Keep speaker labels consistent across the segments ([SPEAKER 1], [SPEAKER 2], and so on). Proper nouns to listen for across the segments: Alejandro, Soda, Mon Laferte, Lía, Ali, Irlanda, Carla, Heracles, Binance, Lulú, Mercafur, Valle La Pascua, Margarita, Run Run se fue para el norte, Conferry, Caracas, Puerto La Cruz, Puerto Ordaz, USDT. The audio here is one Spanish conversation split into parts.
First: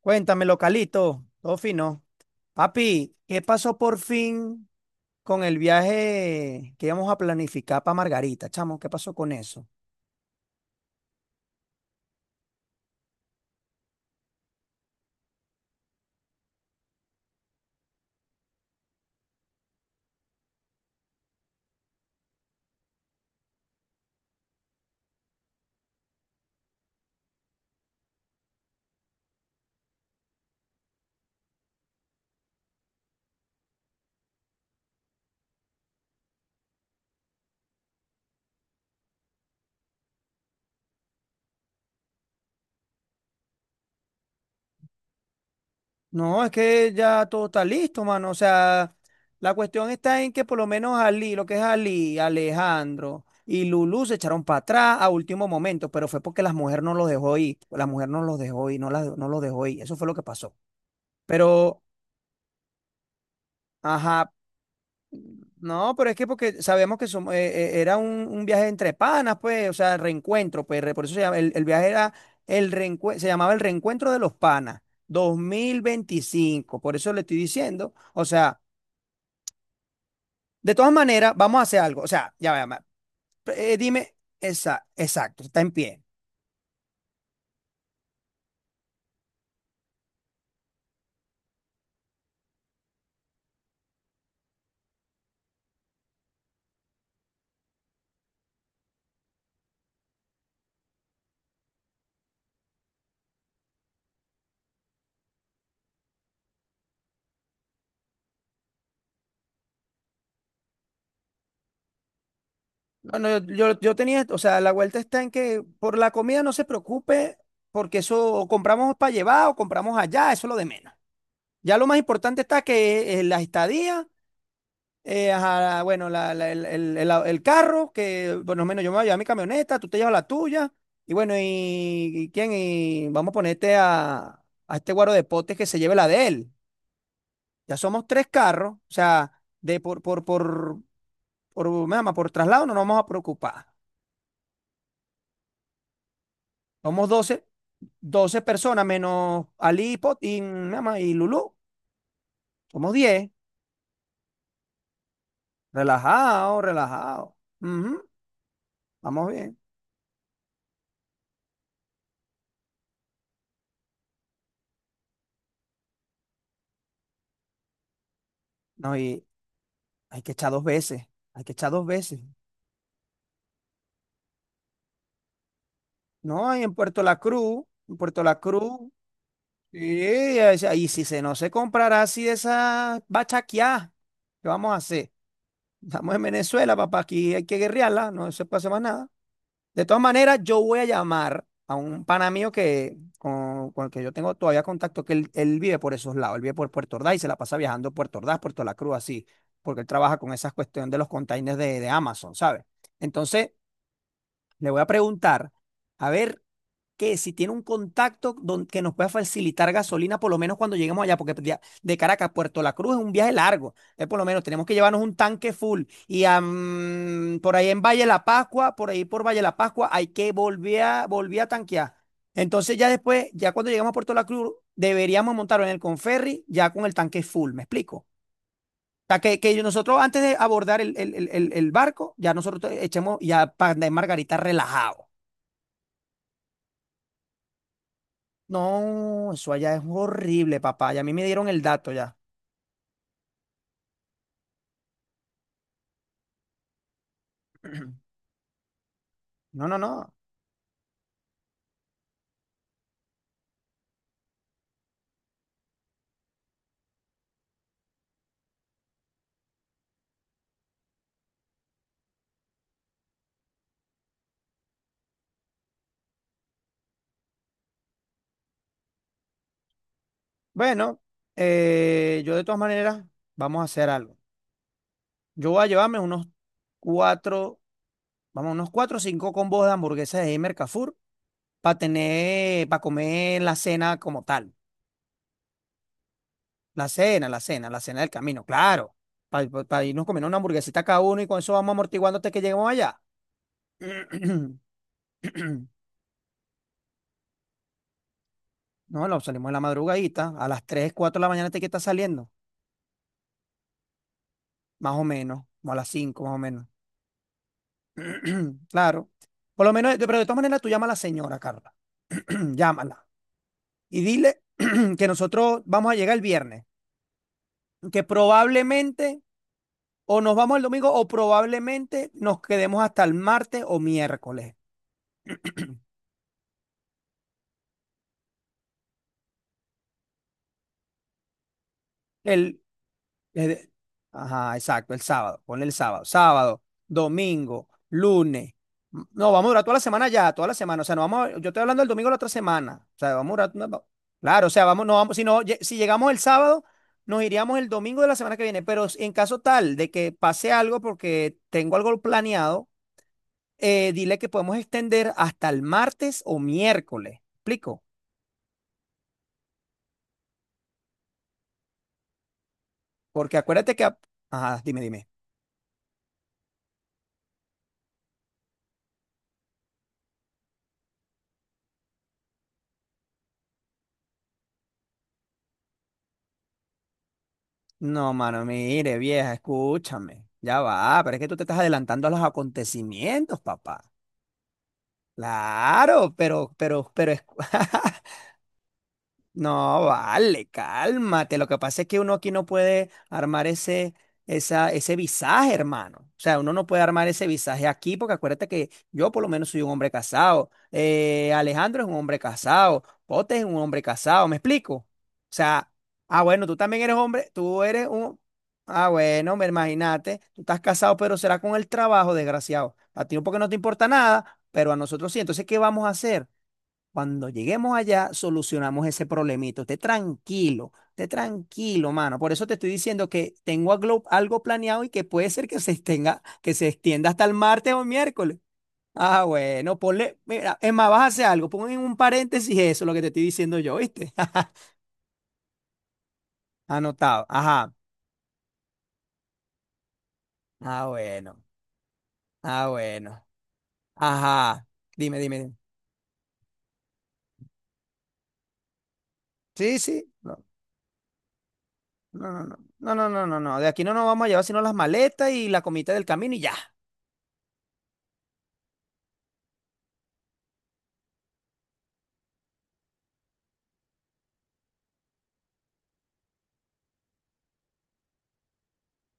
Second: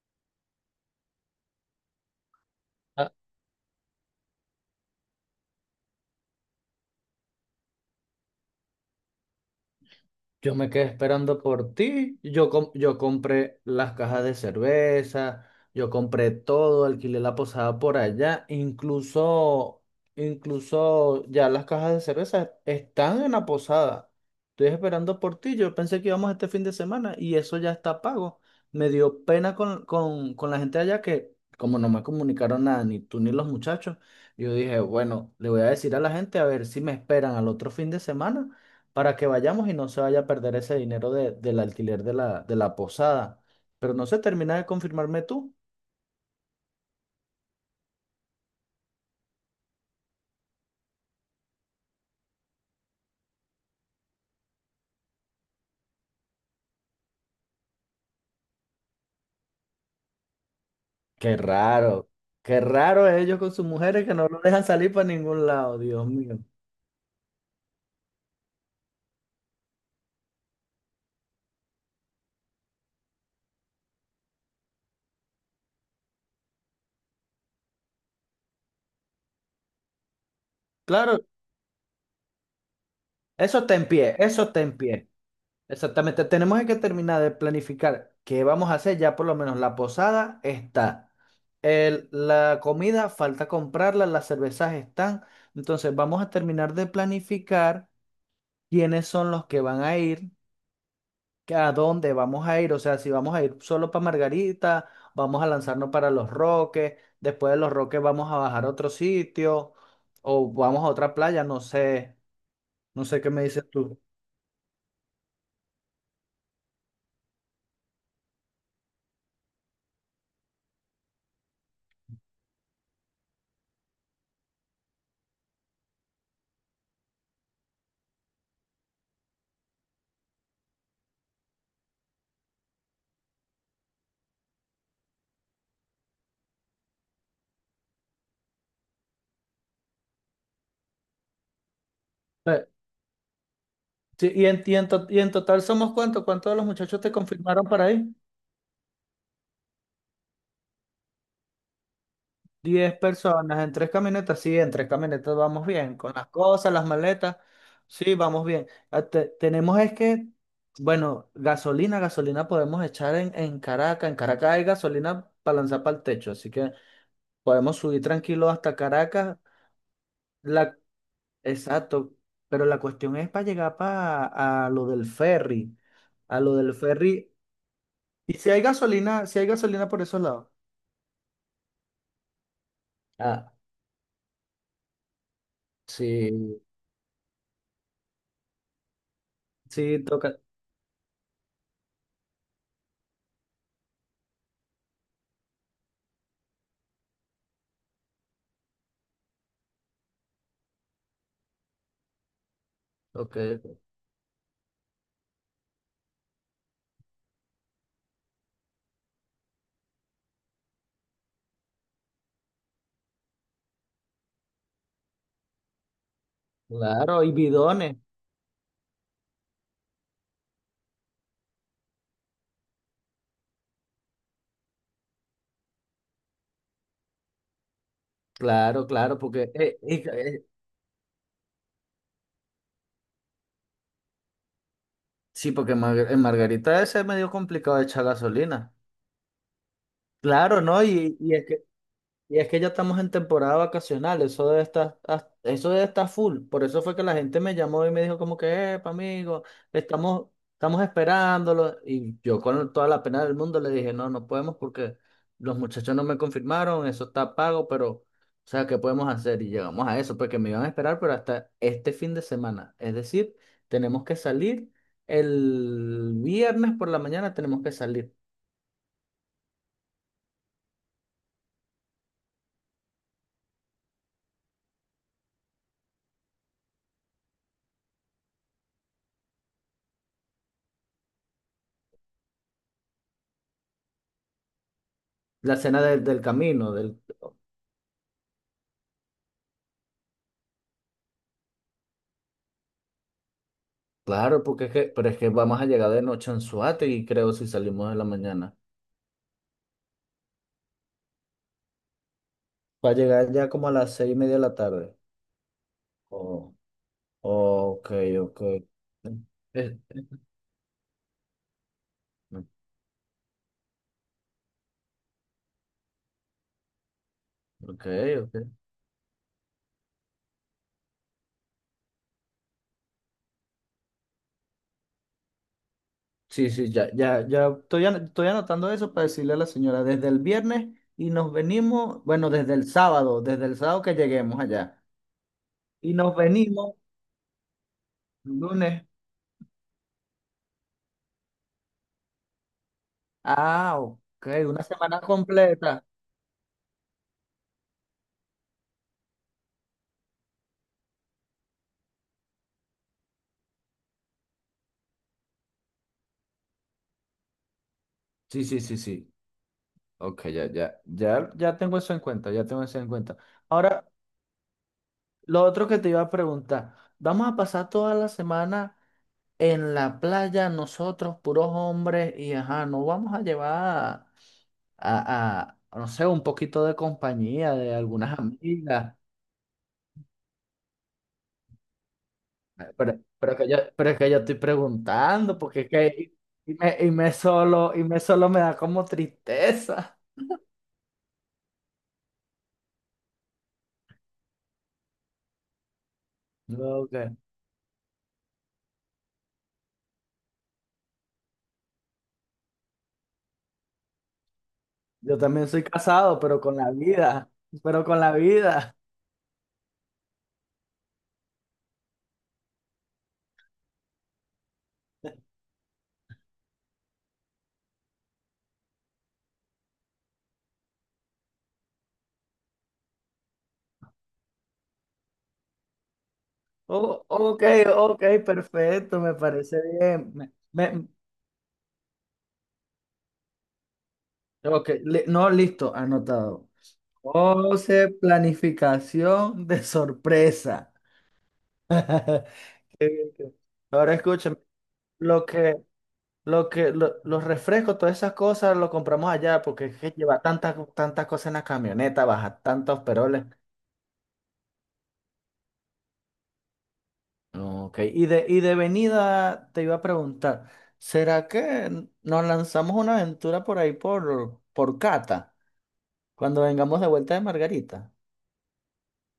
[SPEAKER 1] Cuéntame, localito, todo fino.
[SPEAKER 2] Ah,
[SPEAKER 1] Papi, ¿qué pasó por fin con el viaje que íbamos a planificar para Margarita, chamo? ¿Qué pasó con eso?
[SPEAKER 2] yo me quedé esperando por ti. Yo compré las cajas de cerveza, yo compré todo, alquilé la posada por allá. Incluso, ya las cajas de cerveza están en la posada. Estoy esperando por ti. Yo pensé que íbamos este fin de semana y eso ya está pago. Me dio pena con la gente allá que, como no me comunicaron nada, ni tú ni los muchachos, yo dije, bueno, le voy a decir a la gente a ver si me esperan al otro fin de semana para que vayamos y no se vaya a perder ese dinero del alquiler de la posada. Pero no se termina de confirmarme tú.
[SPEAKER 1] No, es que ya todo está listo, mano. O sea, la cuestión está en que por lo menos Ali, lo que es Ali, Alejandro y Lulú se echaron para atrás a último momento, pero fue porque las mujeres no los dejó ir. La mujer no los dejó ir, no, no los dejó ir. Eso fue lo que pasó.
[SPEAKER 2] Qué
[SPEAKER 1] Pero,
[SPEAKER 2] raro, qué raro ellos con sus mujeres que no
[SPEAKER 1] ajá,
[SPEAKER 2] lo dejan salir para ningún lado,
[SPEAKER 1] no,
[SPEAKER 2] Dios
[SPEAKER 1] pero es que
[SPEAKER 2] mío.
[SPEAKER 1] porque sabemos que somos, era un viaje entre panas, pues, o sea, reencuentro, pues, por eso se llama, el viaje era se llamaba el reencuentro de los panas, 2025, por eso le estoy diciendo, o sea, de todas
[SPEAKER 2] Claro,
[SPEAKER 1] maneras, vamos a hacer algo, o sea, ya va,
[SPEAKER 2] eso está en
[SPEAKER 1] dime,
[SPEAKER 2] pie, eso está en
[SPEAKER 1] esa,
[SPEAKER 2] pie.
[SPEAKER 1] exacto, está en pie.
[SPEAKER 2] Exactamente, tenemos que terminar de planificar qué vamos a hacer, ya por lo menos la posada está. La comida falta comprarla, las cervezas están. Entonces vamos a terminar de planificar quiénes son los que van a ir que a dónde vamos a ir, o sea, si vamos a ir solo para Margarita, vamos a lanzarnos para Los Roques, después de Los Roques vamos a bajar a otro sitio o vamos a otra playa, no sé, no
[SPEAKER 1] No,
[SPEAKER 2] sé qué
[SPEAKER 1] no,
[SPEAKER 2] me dices
[SPEAKER 1] yo
[SPEAKER 2] tú.
[SPEAKER 1] tenía, o sea, la vuelta está en que por la comida no se preocupe, porque eso o compramos para llevar o compramos allá, eso es lo de menos. Ya lo más importante está que la estadía. Ajá, bueno, el- el- carro, que bueno, menos yo me voy a llevar mi camioneta, tú te llevas la tuya, y bueno, y quién, y vamos a ponerte a este guaro de potes que se lleve la de él. Ya somos tres carros, o sea, de me llama, por
[SPEAKER 2] Eh,
[SPEAKER 1] traslado no nos vamos a preocupar.
[SPEAKER 2] sí, y en total somos cuántos, ¿cuántos de los muchachos
[SPEAKER 1] Somos
[SPEAKER 2] te
[SPEAKER 1] 12.
[SPEAKER 2] confirmaron para ir?
[SPEAKER 1] 12 personas menos Ali, Pot y, me llama, y Lulú. Somos
[SPEAKER 2] Diez
[SPEAKER 1] 10.
[SPEAKER 2] personas en tres camionetas, sí, en tres camionetas vamos bien, con las
[SPEAKER 1] Relajado,
[SPEAKER 2] cosas, las
[SPEAKER 1] relajado.
[SPEAKER 2] maletas,
[SPEAKER 1] Ujú.
[SPEAKER 2] sí, vamos bien. Ah,
[SPEAKER 1] Vamos bien.
[SPEAKER 2] tenemos es que, bueno, gasolina podemos echar en Caracas, en Caracas hay gasolina para lanzar para el techo, así que podemos subir tranquilo hasta
[SPEAKER 1] No, y
[SPEAKER 2] Caracas.
[SPEAKER 1] hay que echar dos
[SPEAKER 2] La,
[SPEAKER 1] veces. Hay que echar dos
[SPEAKER 2] exacto,
[SPEAKER 1] veces.
[SPEAKER 2] pero la cuestión es para llegar para a lo del ferry, a
[SPEAKER 1] No,
[SPEAKER 2] lo
[SPEAKER 1] ahí
[SPEAKER 2] del
[SPEAKER 1] en Puerto La
[SPEAKER 2] ferry.
[SPEAKER 1] Cruz, en Puerto
[SPEAKER 2] Y
[SPEAKER 1] La
[SPEAKER 2] si hay
[SPEAKER 1] Cruz,
[SPEAKER 2] gasolina, si hay gasolina
[SPEAKER 1] sí,
[SPEAKER 2] por esos lados.
[SPEAKER 1] ahí sí, ahí sí se, no se comprará así de esa
[SPEAKER 2] Ah,
[SPEAKER 1] bachaquiá, ¿qué vamos a hacer? Estamos en
[SPEAKER 2] sí,
[SPEAKER 1] Venezuela, papá, aquí hay que guerrearla, no se puede hacer más nada. De todas
[SPEAKER 2] sí, toca,
[SPEAKER 1] maneras, yo voy a llamar a un pana mío que, con el que yo tengo todavía contacto, que él vive por esos lados, él vive por Puerto Ordaz y se la pasa viajando Puerto Ordaz, Puerto La Cruz, así, porque él trabaja con esas cuestión de los containers de Amazon, ¿sabes?
[SPEAKER 2] ok,
[SPEAKER 1] Entonces, le voy a preguntar, a ver que si tiene un contacto que nos pueda facilitar gasolina, por lo menos cuando lleguemos allá, porque de Caracas a Puerto La Cruz es un viaje largo. Entonces, por lo menos tenemos que llevarnos un tanque full. Y
[SPEAKER 2] claro, y
[SPEAKER 1] por ahí en
[SPEAKER 2] bidones.
[SPEAKER 1] Valle La Pascua, por ahí por Valle La Pascua, hay que volver a tanquear. Entonces, ya después, ya cuando llegamos a Puerto La Cruz, deberíamos montarlo en el Conferry ya con el tanque full. ¿Me explico?
[SPEAKER 2] Claro,
[SPEAKER 1] O
[SPEAKER 2] claro,
[SPEAKER 1] sea, que,
[SPEAKER 2] porque
[SPEAKER 1] que nosotros antes de abordar el barco, ya nosotros echemos ya para andar en Margarita relajado.
[SPEAKER 2] sí, porque en Margarita es medio complicado echar gasolina.
[SPEAKER 1] No, eso allá es horrible,
[SPEAKER 2] Claro, ¿no?
[SPEAKER 1] papá. Y a mí
[SPEAKER 2] Y,
[SPEAKER 1] me
[SPEAKER 2] y es
[SPEAKER 1] dieron el
[SPEAKER 2] que
[SPEAKER 1] dato ya.
[SPEAKER 2] Y es que ya estamos en temporada vacacional, eso debe estar full. Por eso fue que la gente me llamó y me dijo como que, epa, amigo,
[SPEAKER 1] No, no, no.
[SPEAKER 2] estamos, estamos esperándolo. Y yo con toda la pena del mundo le dije, no, no podemos porque los muchachos no me confirmaron, eso está pago, pero, o sea, ¿qué podemos hacer? Y llegamos a eso, porque me iban a esperar, pero hasta este fin de semana. Es decir, tenemos que salir el viernes por la mañana, tenemos que salir.
[SPEAKER 1] Bueno, yo de todas maneras, vamos a hacer algo. Yo voy a llevarme unos cuatro, vamos, unos cuatro o cinco combos de hamburguesas de Mercafur para tener, para comer la cena como tal.
[SPEAKER 2] La cena del camino,
[SPEAKER 1] La
[SPEAKER 2] del
[SPEAKER 1] cena, la cena, la cena del camino, claro. Para irnos comiendo una hamburguesita cada uno y con eso vamos amortiguando hasta que lleguemos allá.
[SPEAKER 2] Claro, pero es que vamos a llegar de noche en Anzoátegui, creo, si salimos de la mañana.
[SPEAKER 1] No, no, salimos en la madrugadita. A las 3, 4 de la mañana te que está saliendo.
[SPEAKER 2] Va a llegar ya como a las 6:30 de la tarde.
[SPEAKER 1] Más o menos, como a las cinco más o
[SPEAKER 2] Oh,
[SPEAKER 1] menos.
[SPEAKER 2] ok, ok.
[SPEAKER 1] Claro. Por lo
[SPEAKER 2] Eh,
[SPEAKER 1] menos, pero de todas maneras tú llama a la señora, Carla. Llámala. Y dile que nosotros vamos a llegar el viernes.
[SPEAKER 2] ok,
[SPEAKER 1] Que
[SPEAKER 2] ok.
[SPEAKER 1] probablemente o nos vamos el domingo o probablemente nos quedemos hasta el martes o miércoles.
[SPEAKER 2] Sí, sí, ya, ya, ya estoy anotando eso para decirle a la señora desde el viernes y nos venimos, bueno,
[SPEAKER 1] El,
[SPEAKER 2] desde
[SPEAKER 1] Es
[SPEAKER 2] el
[SPEAKER 1] de-
[SPEAKER 2] sábado que lleguemos
[SPEAKER 1] Ajá,
[SPEAKER 2] allá.
[SPEAKER 1] exacto, el sábado, ponle el
[SPEAKER 2] Y
[SPEAKER 1] sábado,
[SPEAKER 2] nos
[SPEAKER 1] sábado,
[SPEAKER 2] venimos
[SPEAKER 1] domingo, lunes.
[SPEAKER 2] lunes.
[SPEAKER 1] No, vamos a durar toda la semana ya, toda la semana. O sea, no vamos, yo estoy hablando del domingo de la otra semana. O sea, vamos a durar, no,
[SPEAKER 2] Ah,
[SPEAKER 1] no.
[SPEAKER 2] ok,
[SPEAKER 1] Claro, o
[SPEAKER 2] una
[SPEAKER 1] sea, vamos, no
[SPEAKER 2] semana
[SPEAKER 1] vamos, si no, si
[SPEAKER 2] completa.
[SPEAKER 1] llegamos el sábado, nos iríamos el domingo de la semana que viene. Pero en caso tal de que pase algo porque tengo algo planeado, dile que podemos extender hasta el martes o miércoles. ¿Explico?
[SPEAKER 2] Sí, sí, sí, sí. Ok, ya, ya, ya, ya tengo eso en cuenta, ya tengo eso en cuenta.
[SPEAKER 1] Porque acuérdate que,
[SPEAKER 2] Ahora,
[SPEAKER 1] ajá, dime, dime.
[SPEAKER 2] lo otro que te iba a preguntar, vamos a pasar toda la semana en la playa nosotros, puros hombres, y ajá, no vamos a llevar a- a, no sé, un poquito de compañía de
[SPEAKER 1] No,
[SPEAKER 2] algunas
[SPEAKER 1] mano,
[SPEAKER 2] amigas,
[SPEAKER 1] mire, vieja, escúchame. Ya va, pero es que tú te estás adelantando a los
[SPEAKER 2] pero, pero
[SPEAKER 1] acontecimientos,
[SPEAKER 2] que yo,
[SPEAKER 1] papá.
[SPEAKER 2] pero es que yo estoy preguntando, porque es que
[SPEAKER 1] Claro, pero, pero, pero,
[SPEAKER 2] y me solo me da como
[SPEAKER 1] No,
[SPEAKER 2] tristeza.
[SPEAKER 1] vale, cálmate. Lo que pasa es que uno aquí no puede armar ese, esa, ese visaje, hermano. O sea, uno no puede
[SPEAKER 2] No, ok.
[SPEAKER 1] armar ese visaje aquí porque acuérdate que yo por lo menos soy un hombre casado. Alejandro es un hombre casado. Pote es un hombre casado, ¿me explico? O
[SPEAKER 2] Yo también soy
[SPEAKER 1] sea,
[SPEAKER 2] casado,
[SPEAKER 1] ah,
[SPEAKER 2] pero
[SPEAKER 1] bueno, tú
[SPEAKER 2] con la
[SPEAKER 1] también eres hombre,
[SPEAKER 2] vida,
[SPEAKER 1] tú
[SPEAKER 2] pero
[SPEAKER 1] eres
[SPEAKER 2] con la
[SPEAKER 1] un...
[SPEAKER 2] vida.
[SPEAKER 1] Ah, bueno, me imagínate, tú estás casado, pero será con el trabajo, desgraciado. A ti no, porque no te importa nada, pero a nosotros sí. Entonces, ¿qué vamos a hacer? Cuando lleguemos allá, solucionamos ese problemito. Esté tranquilo, mano. Por eso te estoy diciendo que tengo algo, planeado y que puede ser que se extenga, que se
[SPEAKER 2] Oh,
[SPEAKER 1] extienda hasta el
[SPEAKER 2] ok,
[SPEAKER 1] martes o el
[SPEAKER 2] ok,
[SPEAKER 1] miércoles.
[SPEAKER 2] perfecto, me
[SPEAKER 1] Ah,
[SPEAKER 2] parece
[SPEAKER 1] bueno,
[SPEAKER 2] bien.
[SPEAKER 1] ponle,
[SPEAKER 2] Me-
[SPEAKER 1] mira, es
[SPEAKER 2] me-
[SPEAKER 1] más, vas a hacer algo, pon en un paréntesis eso, lo que te estoy diciendo yo, ¿viste?
[SPEAKER 2] ok, no, listo, anotado.
[SPEAKER 1] Anotado. Ajá.
[SPEAKER 2] José, planificación de sorpresa.
[SPEAKER 1] Ah, bueno. Ah,
[SPEAKER 2] Qué bien, qué
[SPEAKER 1] bueno.
[SPEAKER 2] bien. Ahora escúchame,
[SPEAKER 1] Ajá. Dime,
[SPEAKER 2] lo
[SPEAKER 1] dime, dime.
[SPEAKER 2] que, los refrescos, todas esas cosas, lo compramos allá porque es
[SPEAKER 1] Sí,
[SPEAKER 2] que
[SPEAKER 1] sí.
[SPEAKER 2] lleva
[SPEAKER 1] No,
[SPEAKER 2] tantas, tantas cosas en la camioneta,
[SPEAKER 1] no,
[SPEAKER 2] baja
[SPEAKER 1] no,
[SPEAKER 2] tantos
[SPEAKER 1] no, no, no,
[SPEAKER 2] peroles.
[SPEAKER 1] no, no. No, de aquí no nos vamos a llevar sino las maletas y la comida del camino y ya.
[SPEAKER 2] Ok, y de venida te iba a preguntar, ¿será que nos lanzamos una aventura por ahí por Cata? Cuando vengamos de vuelta de Margarita.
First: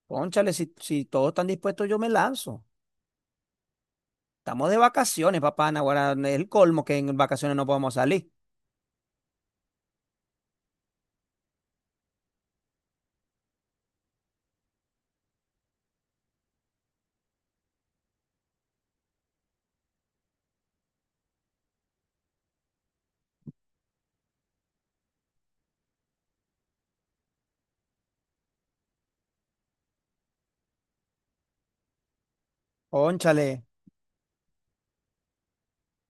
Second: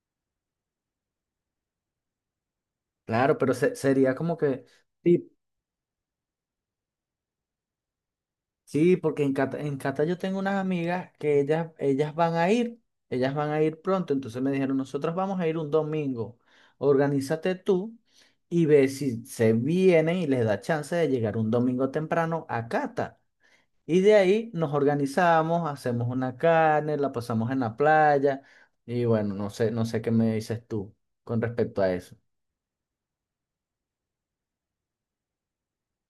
[SPEAKER 1] Cónchale, si todos están dispuestos, yo me lanzo.
[SPEAKER 2] Claro, pero sería como que,
[SPEAKER 1] Estamos de
[SPEAKER 2] sí,
[SPEAKER 1] vacaciones, papá Naguará. Es el colmo que en vacaciones no podemos salir.
[SPEAKER 2] sí, porque en Cata yo tengo unas amigas que ellas van a ir pronto, entonces me dijeron, nosotros vamos a ir un domingo, organízate tú y ve si se vienen y les da chance de llegar un domingo temprano a Cata. Y de ahí nos organizamos, hacemos una carne, la pasamos en la playa y bueno, no sé, no sé qué me dices tú con respecto a eso.
[SPEAKER 1] Cónchale,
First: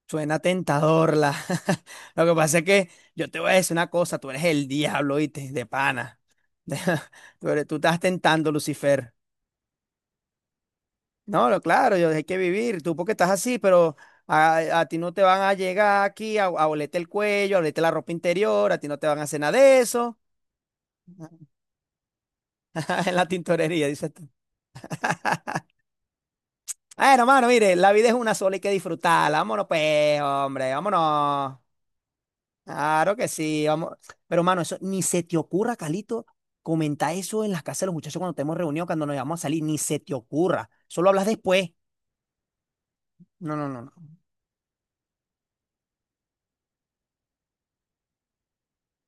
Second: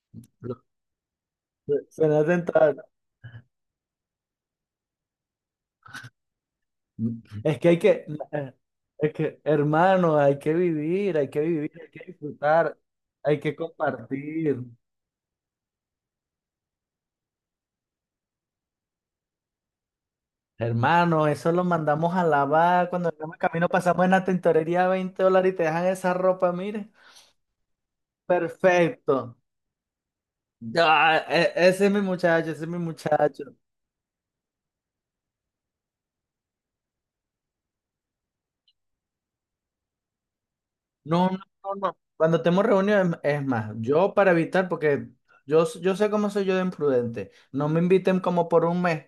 [SPEAKER 1] suena
[SPEAKER 2] Lo-
[SPEAKER 1] tentador la. Lo
[SPEAKER 2] Suena
[SPEAKER 1] que pasa es
[SPEAKER 2] tentador.
[SPEAKER 1] que yo te voy a decir una cosa, tú eres el diablo, ¿viste? De pana.
[SPEAKER 2] Es que
[SPEAKER 1] Tú
[SPEAKER 2] hay
[SPEAKER 1] estás
[SPEAKER 2] que,
[SPEAKER 1] tentando, Lucifer.
[SPEAKER 2] es que, hermano, hay que vivir, hay que
[SPEAKER 1] No,
[SPEAKER 2] vivir, hay
[SPEAKER 1] claro,
[SPEAKER 2] que
[SPEAKER 1] yo hay que
[SPEAKER 2] disfrutar,
[SPEAKER 1] vivir. Tú porque estás
[SPEAKER 2] hay que
[SPEAKER 1] así, pero a,
[SPEAKER 2] compartir.
[SPEAKER 1] a ti no te van a llegar aquí a olerte el cuello, a olerte la ropa interior, a ti no te van a hacer nada de eso.
[SPEAKER 2] Hermano, eso lo mandamos a lavar. Cuando
[SPEAKER 1] En la
[SPEAKER 2] vengamos camino
[SPEAKER 1] tintorería,
[SPEAKER 2] pasamos en
[SPEAKER 1] dices
[SPEAKER 2] la
[SPEAKER 1] tú.
[SPEAKER 2] tintorería $20 y te dejan esa ropa, mire.
[SPEAKER 1] Bueno, hermano, mire, la vida es una sola y hay que
[SPEAKER 2] Perfecto.
[SPEAKER 1] disfrutarla. Vámonos, pues, hombre,
[SPEAKER 2] Ah,
[SPEAKER 1] vámonos.
[SPEAKER 2] ese es mi muchacho, ese es mi
[SPEAKER 1] Claro que
[SPEAKER 2] muchacho.
[SPEAKER 1] sí, vamos. Pero, mano, eso ni se te ocurra, Calito, comentar eso en las casas de los muchachos cuando estemos reunidos, cuando nos vamos a salir, ni se te ocurra. Solo hablas
[SPEAKER 2] No, no,
[SPEAKER 1] después.
[SPEAKER 2] no, no. Cuando estemos reunidos, es
[SPEAKER 1] No, no,
[SPEAKER 2] más,
[SPEAKER 1] no, no.
[SPEAKER 2] yo para evitar, porque yo sé cómo soy yo de imprudente, no me inviten como por un mes.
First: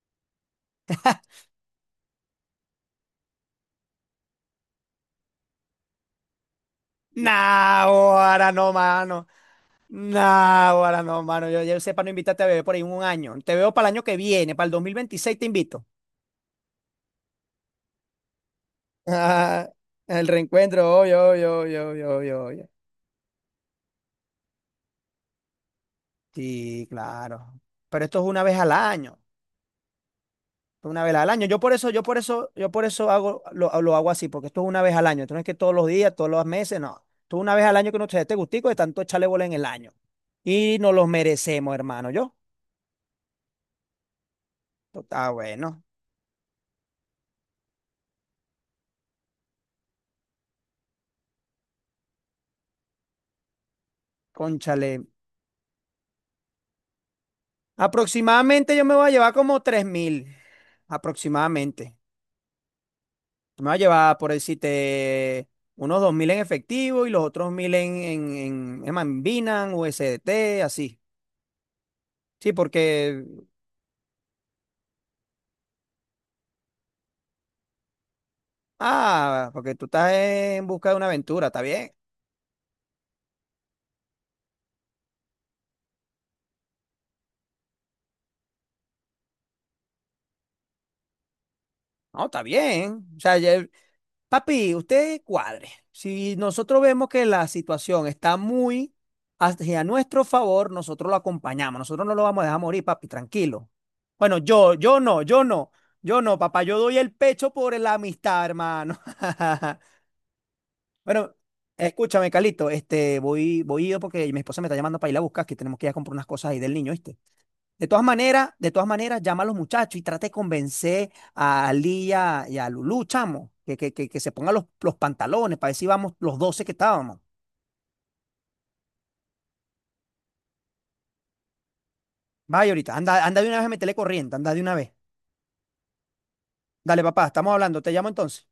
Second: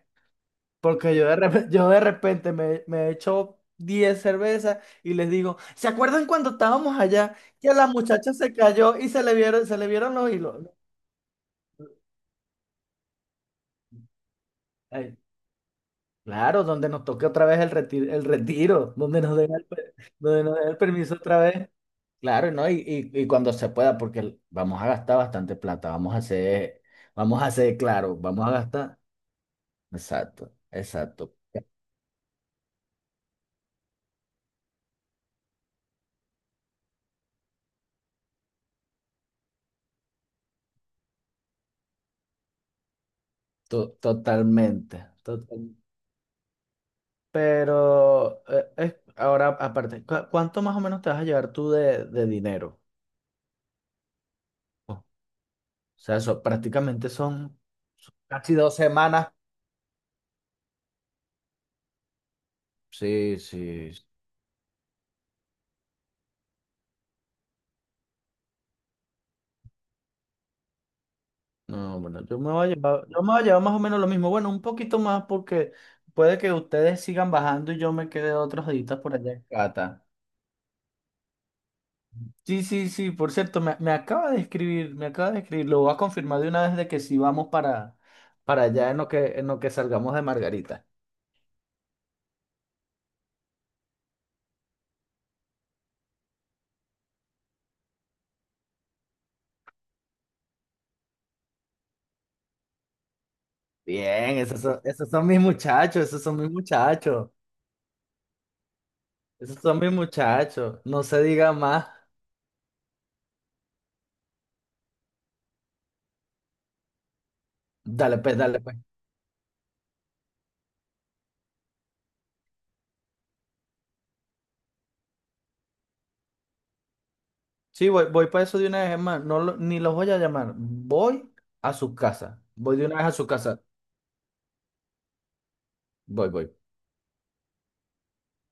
[SPEAKER 2] Porque yo de repente me echo 10 cervezas y les digo, ¿se acuerdan cuando estábamos allá que a
[SPEAKER 1] Nah,
[SPEAKER 2] la muchacha
[SPEAKER 1] ahora
[SPEAKER 2] se
[SPEAKER 1] no,
[SPEAKER 2] cayó y
[SPEAKER 1] mano.
[SPEAKER 2] se le vieron los hilos?
[SPEAKER 1] Nah, ahora no, mano. Yo sé para no invitarte a beber por ahí un año. Te veo para el año que viene, para el dos mil
[SPEAKER 2] Ay,
[SPEAKER 1] veintiséis te invito.
[SPEAKER 2] claro, donde nos toque otra vez el retiro, donde nos den el,
[SPEAKER 1] Ah,
[SPEAKER 2] per-
[SPEAKER 1] el
[SPEAKER 2] donde nos den el
[SPEAKER 1] reencuentro,
[SPEAKER 2] permiso
[SPEAKER 1] yo,
[SPEAKER 2] otra
[SPEAKER 1] yo,
[SPEAKER 2] vez.
[SPEAKER 1] yo, yo,
[SPEAKER 2] Claro,
[SPEAKER 1] yo.
[SPEAKER 2] ¿no? Y cuando se pueda, porque vamos a gastar bastante plata,
[SPEAKER 1] Sí,
[SPEAKER 2] vamos a
[SPEAKER 1] claro.
[SPEAKER 2] hacer
[SPEAKER 1] Pero
[SPEAKER 2] claro,
[SPEAKER 1] esto es una
[SPEAKER 2] vamos a
[SPEAKER 1] vez al
[SPEAKER 2] gastar.
[SPEAKER 1] año.
[SPEAKER 2] Exacto,
[SPEAKER 1] Esto es una vez al
[SPEAKER 2] exacto.
[SPEAKER 1] año. Yo por eso, yo por eso, yo por eso hago, lo hago así, porque esto es una vez al año. Esto no es que todos los días, todos los meses, no. Esto es una vez al año que nos te dé este gustico de tanto echarle bola en el año. Y nos los merecemos, hermano. Yo.
[SPEAKER 2] Totalmente.
[SPEAKER 1] Esto está bueno.
[SPEAKER 2] Pero ahora, aparte, ¿cuánto más o menos te vas a llevar tú de dinero?
[SPEAKER 1] Cónchale.
[SPEAKER 2] O sea, eso prácticamente son casi
[SPEAKER 1] Aproximadamente
[SPEAKER 2] 2
[SPEAKER 1] yo me voy a
[SPEAKER 2] semanas.
[SPEAKER 1] llevar como 3.000. Aproximadamente.
[SPEAKER 2] Sí,
[SPEAKER 1] Me voy a
[SPEAKER 2] sí.
[SPEAKER 1] llevar, por decirte, unos 2.000 en efectivo y los otros 1.000 en Binance, USDT, así.
[SPEAKER 2] No, bueno, yo me
[SPEAKER 1] Sí,
[SPEAKER 2] voy a llevar, yo
[SPEAKER 1] porque,
[SPEAKER 2] me voy a llevar más o menos lo mismo. Bueno, un poquito más porque puede que ustedes sigan bajando y yo me quede otros días por allá en
[SPEAKER 1] ah, porque tú
[SPEAKER 2] Cata.
[SPEAKER 1] estás en busca de una aventura, está bien.
[SPEAKER 2] Sí, sí, sí, por cierto, me acaba de escribir, lo voy a confirmar de una vez de que sí vamos para allá en lo que salgamos de Margarita.
[SPEAKER 1] No, está bien. O sea, papi, usted cuadre. Si nosotros vemos que la situación está muy hacia nuestro favor, nosotros lo acompañamos. Nosotros no lo vamos a dejar morir, papi, tranquilo. Bueno,
[SPEAKER 2] Bien, esos
[SPEAKER 1] yo,
[SPEAKER 2] son,
[SPEAKER 1] yo
[SPEAKER 2] esos
[SPEAKER 1] no,
[SPEAKER 2] son mis
[SPEAKER 1] yo no,
[SPEAKER 2] muchachos,
[SPEAKER 1] yo
[SPEAKER 2] esos son
[SPEAKER 1] no,
[SPEAKER 2] mis
[SPEAKER 1] papá, yo doy el
[SPEAKER 2] muchachos,
[SPEAKER 1] pecho por la amistad, hermano.
[SPEAKER 2] esos son mis muchachos, no se
[SPEAKER 1] Bueno,
[SPEAKER 2] diga más.
[SPEAKER 1] escúchame, Calito, este, voy yo porque mi esposa me está llamando para ir a buscar, que tenemos que ir a comprar unas cosas ahí del niño, ¿viste?
[SPEAKER 2] Dale, pues, dale,
[SPEAKER 1] De
[SPEAKER 2] pues.
[SPEAKER 1] todas maneras, llama a los muchachos y trata de convencer a Lía y a Lulú, chamo, que se pongan los pantalones para ver si vamos los 12 que estábamos.
[SPEAKER 2] Sí, voy para eso de una vez, hermano, ni los voy a llamar, voy a su casa,
[SPEAKER 1] Vaya
[SPEAKER 2] voy de
[SPEAKER 1] ahorita,
[SPEAKER 2] una vez a
[SPEAKER 1] anda,
[SPEAKER 2] su
[SPEAKER 1] anda de una
[SPEAKER 2] casa,
[SPEAKER 1] vez a meterle corriente, anda de una vez.
[SPEAKER 2] voy.
[SPEAKER 1] Dale, papá, estamos hablando, te llamo entonces.